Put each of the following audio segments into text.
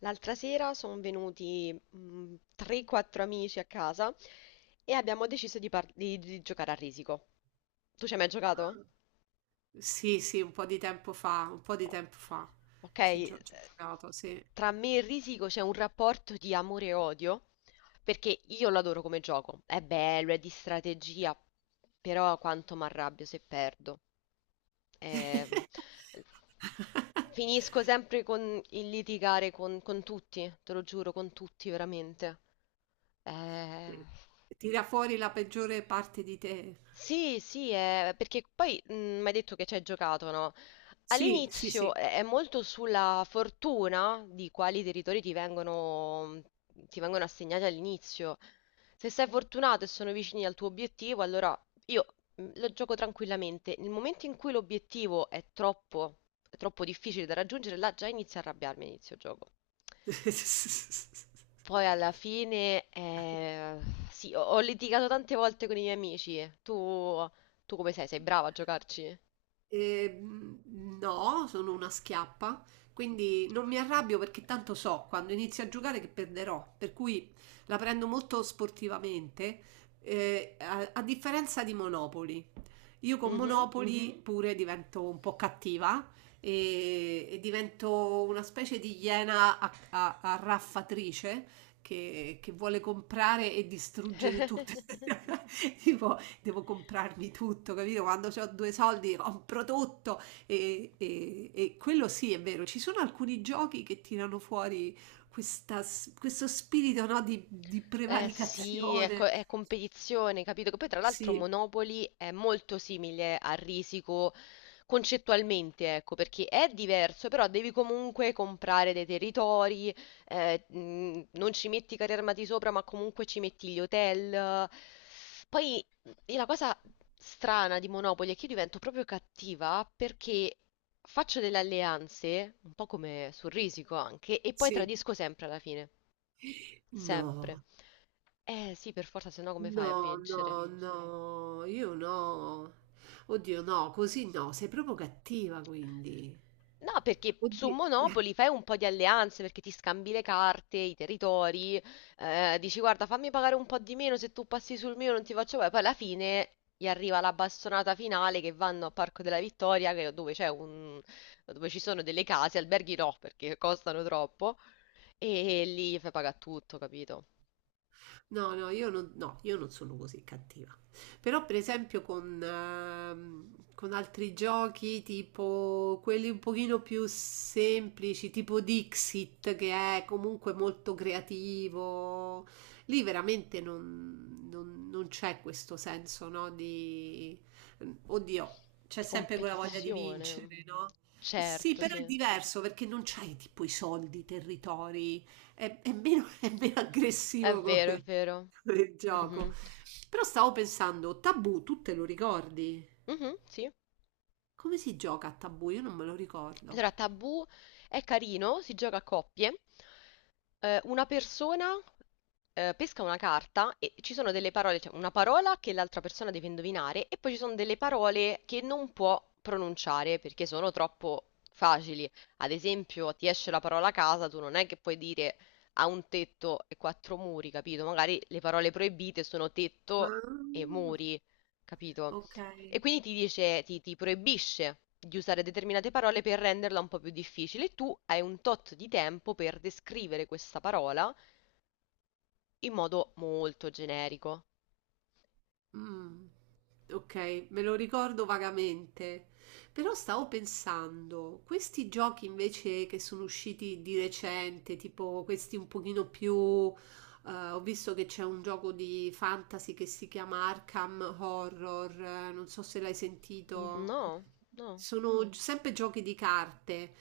L'altra sera sono venuti 3-4 amici a casa e abbiamo deciso di giocare a risico. Tu ci hai mai giocato? Sì, sì, un po' di tempo fa, un po' di tempo fa. Ok, Ci gio ci ho giocato, sì. tra me e Risico c'è un rapporto di amore e odio, perché io lo adoro come gioco, è bello, è di strategia, però quanto mi arrabbio se perdo. Ehm, Finisco sempre con il litigare con tutti, te lo giuro, con tutti veramente. Eh, Sì. Tira fuori la peggiore parte di te. sì, sì, perché poi mi hai detto che ci hai giocato, no? Sì, sì, All'inizio sì. è molto sulla fortuna di quali territori ti vengono assegnati all'inizio. Se sei fortunato e sono vicini al tuo obiettivo, allora io lo gioco tranquillamente. Nel momento in cui l'obiettivo è troppo difficile da raggiungere, là già inizio a arrabbiarmi a inizio gioco. Poi alla fine, sì, ho litigato tante volte con i miei amici. Tu, tu come sei? Sei brava a giocarci? No, sono una schiappa, quindi non mi Ok. arrabbio perché tanto so quando inizio a giocare che perderò, per cui la prendo molto sportivamente, a differenza di Monopoli. Io con Mhm. Monopoli, mhm, pure divento un po' cattiva e divento una specie di iena arraffatrice che vuole comprare e distruggere tutto. Tipo, devo comprarmi tutto, capito? Quando ho due soldi compro tutto e, e quello sì è vero, ci sono alcuni giochi che tirano fuori questo spirito, no, di Eh sì, prevaricazione. è competizione, capito? Che poi tra l'altro Sì, Monopoly è molto simile a Risico concettualmente, ecco, perché è diverso, però devi comunque comprare dei territori, non ci metti i carri armati sopra, ma comunque ci metti gli hotel. Poi e la cosa strana di Monopoly è che io divento proprio cattiva perché faccio delle alleanze, un po' come sul Risico anche, e poi sì. tradisco sempre alla fine. Sempre. No, Eh sì, per forza, se no come fai a no, vincere? no, no, io no. Oddio, no, così no, sei proprio cattiva quindi. No, perché su Oddio. Monopoli fai un po' di alleanze, perché ti scambi le carte, i territori, dici guarda fammi pagare un po' di meno se tu passi sul mio non ti faccio pagare, poi alla fine gli arriva la bastonata finale che vanno a Parco della Vittoria, dove ci sono delle case, alberghi no, perché costano troppo, e lì fai pagare tutto, capito? No, no, io non, no, io non sono così cattiva. Però, per esempio, con altri giochi, tipo quelli un pochino più semplici, tipo Dixit, che è comunque molto creativo, lì veramente non c'è questo senso, no? Di... Oddio, c'è Di sempre quella voglia di competizione. vincere, no? Sì, Certo, però è sì. diverso perché non c'hai tipo i soldi, i territori, è meno, è meno È aggressivo vero, è come, vero. del Mhm. gioco. Però stavo pensando, Tabù, tu te lo ricordi? Mhm, sì. Come si gioca a Tabù? Io non me lo ricordo. Allora, Tabù è carino, si gioca a coppie. Una persona pesca una carta e ci sono delle parole, cioè una parola che l'altra persona deve indovinare e poi ci sono delle parole che non può pronunciare perché sono troppo facili. Ad esempio, ti esce la parola casa, tu non è che puoi dire ha un tetto e quattro muri, capito? Magari le parole proibite sono tetto e Ah, muri, capito? ok. E quindi ti proibisce di usare determinate parole per renderla un po' più difficile. Tu hai un tot di tempo per descrivere questa parola in modo molto generico. Mm, ok, me lo ricordo vagamente. Però stavo pensando, questi giochi invece che sono usciti di recente, tipo questi un pochino più... ho visto che c'è un gioco di fantasy che si chiama Arkham Horror, non so se l'hai sentito. No, no. Sono, mm, sempre giochi di carte,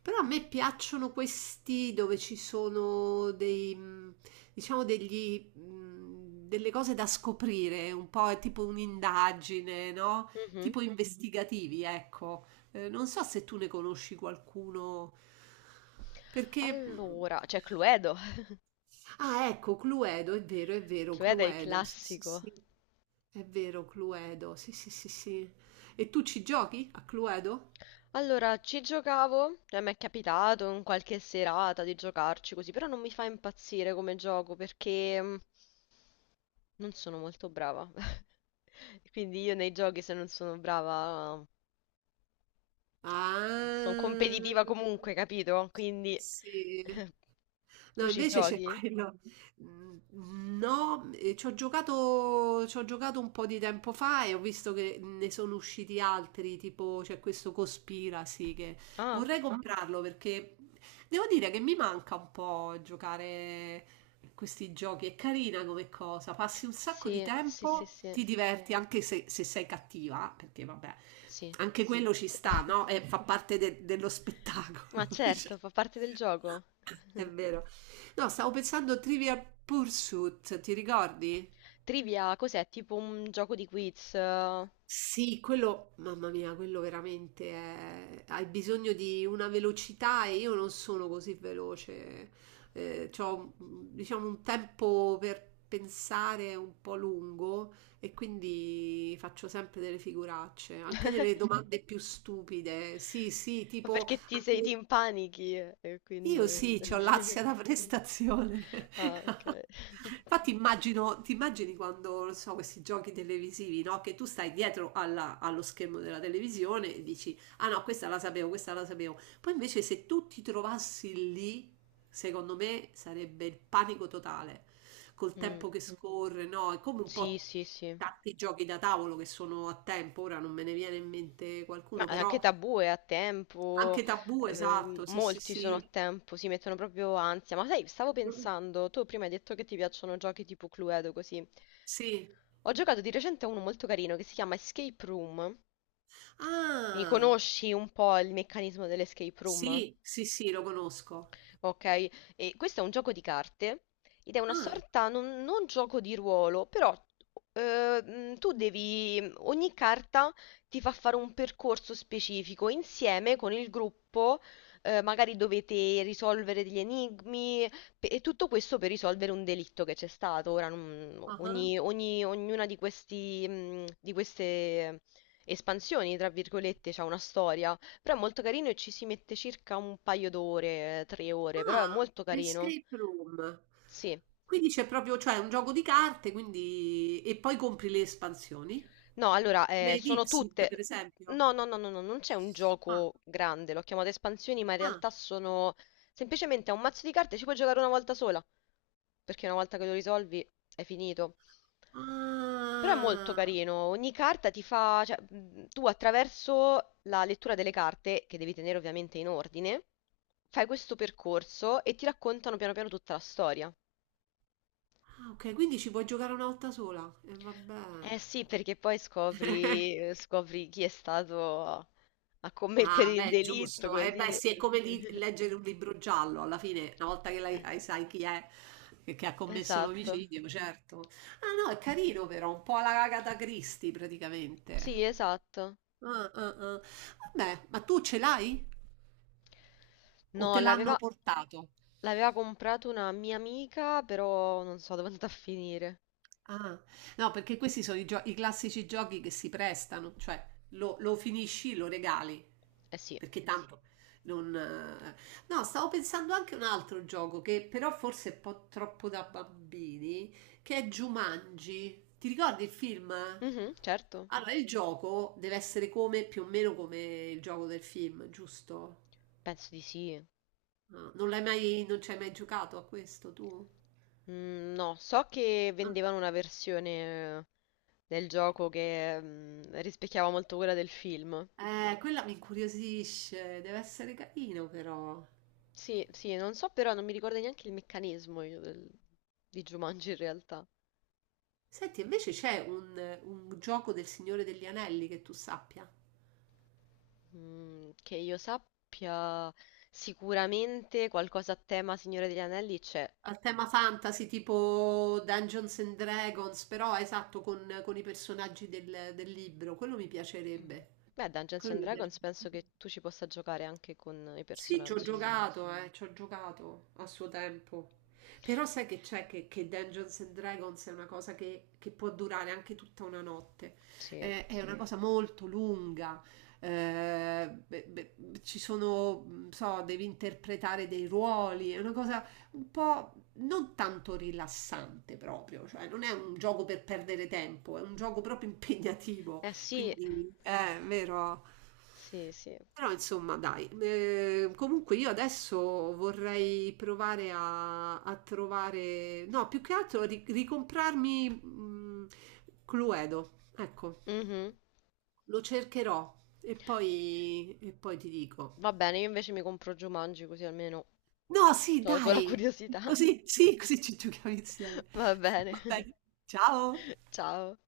però a me piacciono questi dove ci sono dei, diciamo degli, delle cose da scoprire, un po' è tipo un'indagine, no? Mhm. Tipo, mhm, investigativi, ecco. Non so se tu ne conosci qualcuno, perché... Allora, c'è Cluedo. Ah, ecco, Cluedo, è vero, Cluedo è il Cluedo, mm, sì, sì, classico. sì, è vero, Cluedo, sì, sì, sì, sì. E tu ci giochi a Cluedo? Allora, ci giocavo, cioè mi è capitato in qualche serata di giocarci così, però non mi fa impazzire come gioco perché non sono molto brava. Quindi io nei giochi se non sono brava sono Ah, competitiva comunque, capito? Quindi sì. No, tu ci invece c'è giochi? quello. Mm, No, ci ho giocato un po' di tempo fa e ho visto che ne sono usciti altri, tipo c'è questo Cospiracy che Ah, vorrei comprarlo perché devo dire che mi manca un po' giocare questi giochi. È carina come cosa, passi un sacco di sì, sì, sì, tempo, sì, ti diverti anche se, se sei cattiva, perché vabbè, sì, anche quello ci sì. sta, no? E fa dello Ma spettacolo, diciamo. certo, fa parte del gioco. È vero. No, stavo pensando a Trivial Pursuit, ti ricordi? Trivia, cos'è? Tipo un gioco di quiz. Sì, quello, mamma mia, quello veramente è... hai bisogno di una velocità e io non sono così veloce. C'ho, diciamo, un tempo per pensare un po' lungo e quindi faccio sempre delle figuracce, anche delle domande più stupide. Sì, sì, Ma tipo perché ti anche sei, ti impanichi e io quindi... sì, ho l'ansia da prestazione. Ah, ok. Infatti immagino, ti immagini quando, non so, questi giochi televisivi, no? Che tu stai dietro allo schermo della televisione e dici, ah no, questa la sapevo, questa la sapevo. Poi invece se tu ti trovassi lì, secondo me sarebbe il panico totale, col Mm, tempo che scorre, no? È come un Sì, po' sì, sì. tanti giochi da tavolo che sono a tempo, ora non me ne viene in mente Ma qualcuno, anche però Tabù è a tempo, anche Tabù, esatto, sì, sì, molti sono a sì. tempo, si mettono proprio ansia. Ma sai, stavo pensando, tu prima hai detto che ti piacciono giochi tipo Cluedo così. Sì. Ho giocato di recente a uno molto carino che si chiama Escape Room. Mi Ah. conosci un po' il meccanismo dell'escape room? Sì, sì, sì, lo conosco. Ok, e questo è un gioco di carte ed è una Ah, sorta, non, non gioco di ruolo, però ogni carta ti fa fare un percorso specifico insieme con il gruppo, magari dovete risolvere degli enigmi e tutto questo per risolvere un delitto che c'è stato. Ora, ah, ah. Ognuna di queste espansioni, tra virgolette, c'ha una storia. Però è molto carino e ci si mette circa un paio d'ore, 3 ore, però è Ah, molto carino. Escape Room. Sì. Quindi c'è proprio, cioè, è un gioco di carte, quindi... e poi compri le espansioni, No, allora, come sono Dixit, per tutte... esempio. No, no, no, no, no, non c'è un Ah, gioco grande, l'ho chiamato espansioni, ma in ah, realtà sono... Semplicemente è un mazzo di carte, ci puoi giocare una volta sola, perché una volta che lo risolvi è finito. Però è molto ah. carino, ogni carta ti fa... cioè, tu attraverso la lettura delle carte, che devi tenere ovviamente in ordine, fai questo percorso e ti raccontano piano piano tutta la storia. Ah, ok, quindi ci puoi giocare una volta sola. E vabbè. Eh sì, perché poi scopri, scopri chi è stato a commettere Ah, il beh, delitto, giusto. Beh, così. sì, è come leggere un libro giallo, alla fine, una volta che Eh, sai chi è che ha commesso Esatto. l'omicidio, certo. Ah, no, è carino però, un po' alla Agatha Christie Sì, praticamente. esatto. Ah, ah, ah. Vabbè, ma tu ce l'hai? O No, te l'hanno l'aveva portato? l'aveva comprato una mia amica, però non so dove è andata a finire. Ah, no, perché questi sono i classici giochi che si prestano, cioè lo finisci, lo regali, Eh sì. perché sì, tanto non.... No, stavo pensando anche a un altro gioco che però forse è un po' troppo da bambini, che è Jumanji. Ti ricordi il film? Mhm, certo. Allora, il gioco deve essere come, più o meno come il gioco del film, giusto? Penso di sì. No, non l'hai mai, non ci hai mai giocato a questo tu? No, so che No. vendevano una versione del gioco che rispecchiava molto quella del film. Quella mi incuriosisce, deve essere carino però. Sì, sì, non so però, non mi ricordo neanche il meccanismo io di Jumanji in realtà. Senti, invece c'è un gioco del Signore degli Anelli che tu sappia? Che io sappia, sicuramente qualcosa a tema Signore degli Anelli c'è. Al tema fantasy, tipo Dungeons and Dragons, però esatto, con i personaggi del libro, quello mi Mm. piacerebbe. Beh, Dungeons and Dragons penso che tu ci possa giocare anche con i Sì, personaggi. Ci ho giocato a suo tempo. Però sai che c'è che Dungeons and Dragons è una cosa che può durare anche tutta una notte. Sì. È una cosa molto lunga. Eh, beh, ci sono, non so, devi interpretare dei ruoli. È una cosa un po' non tanto rilassante proprio. Cioè, non è un gioco per perdere tempo, è un gioco proprio impegnativo. Eh sì, Quindi è vero. sì, sì. Però insomma, dai, comunque io adesso vorrei provare a, a trovare, no, più che altro ricomprarmi, Cluedo, ecco, Mhm. lo cercherò e poi ti dico. Va bene, io invece mi compro Jumanji così almeno No, sì, tolgo la dai, curiosità. così, sì, così ci giochiamo insieme. Va bene, Va bene, ciao! ciao.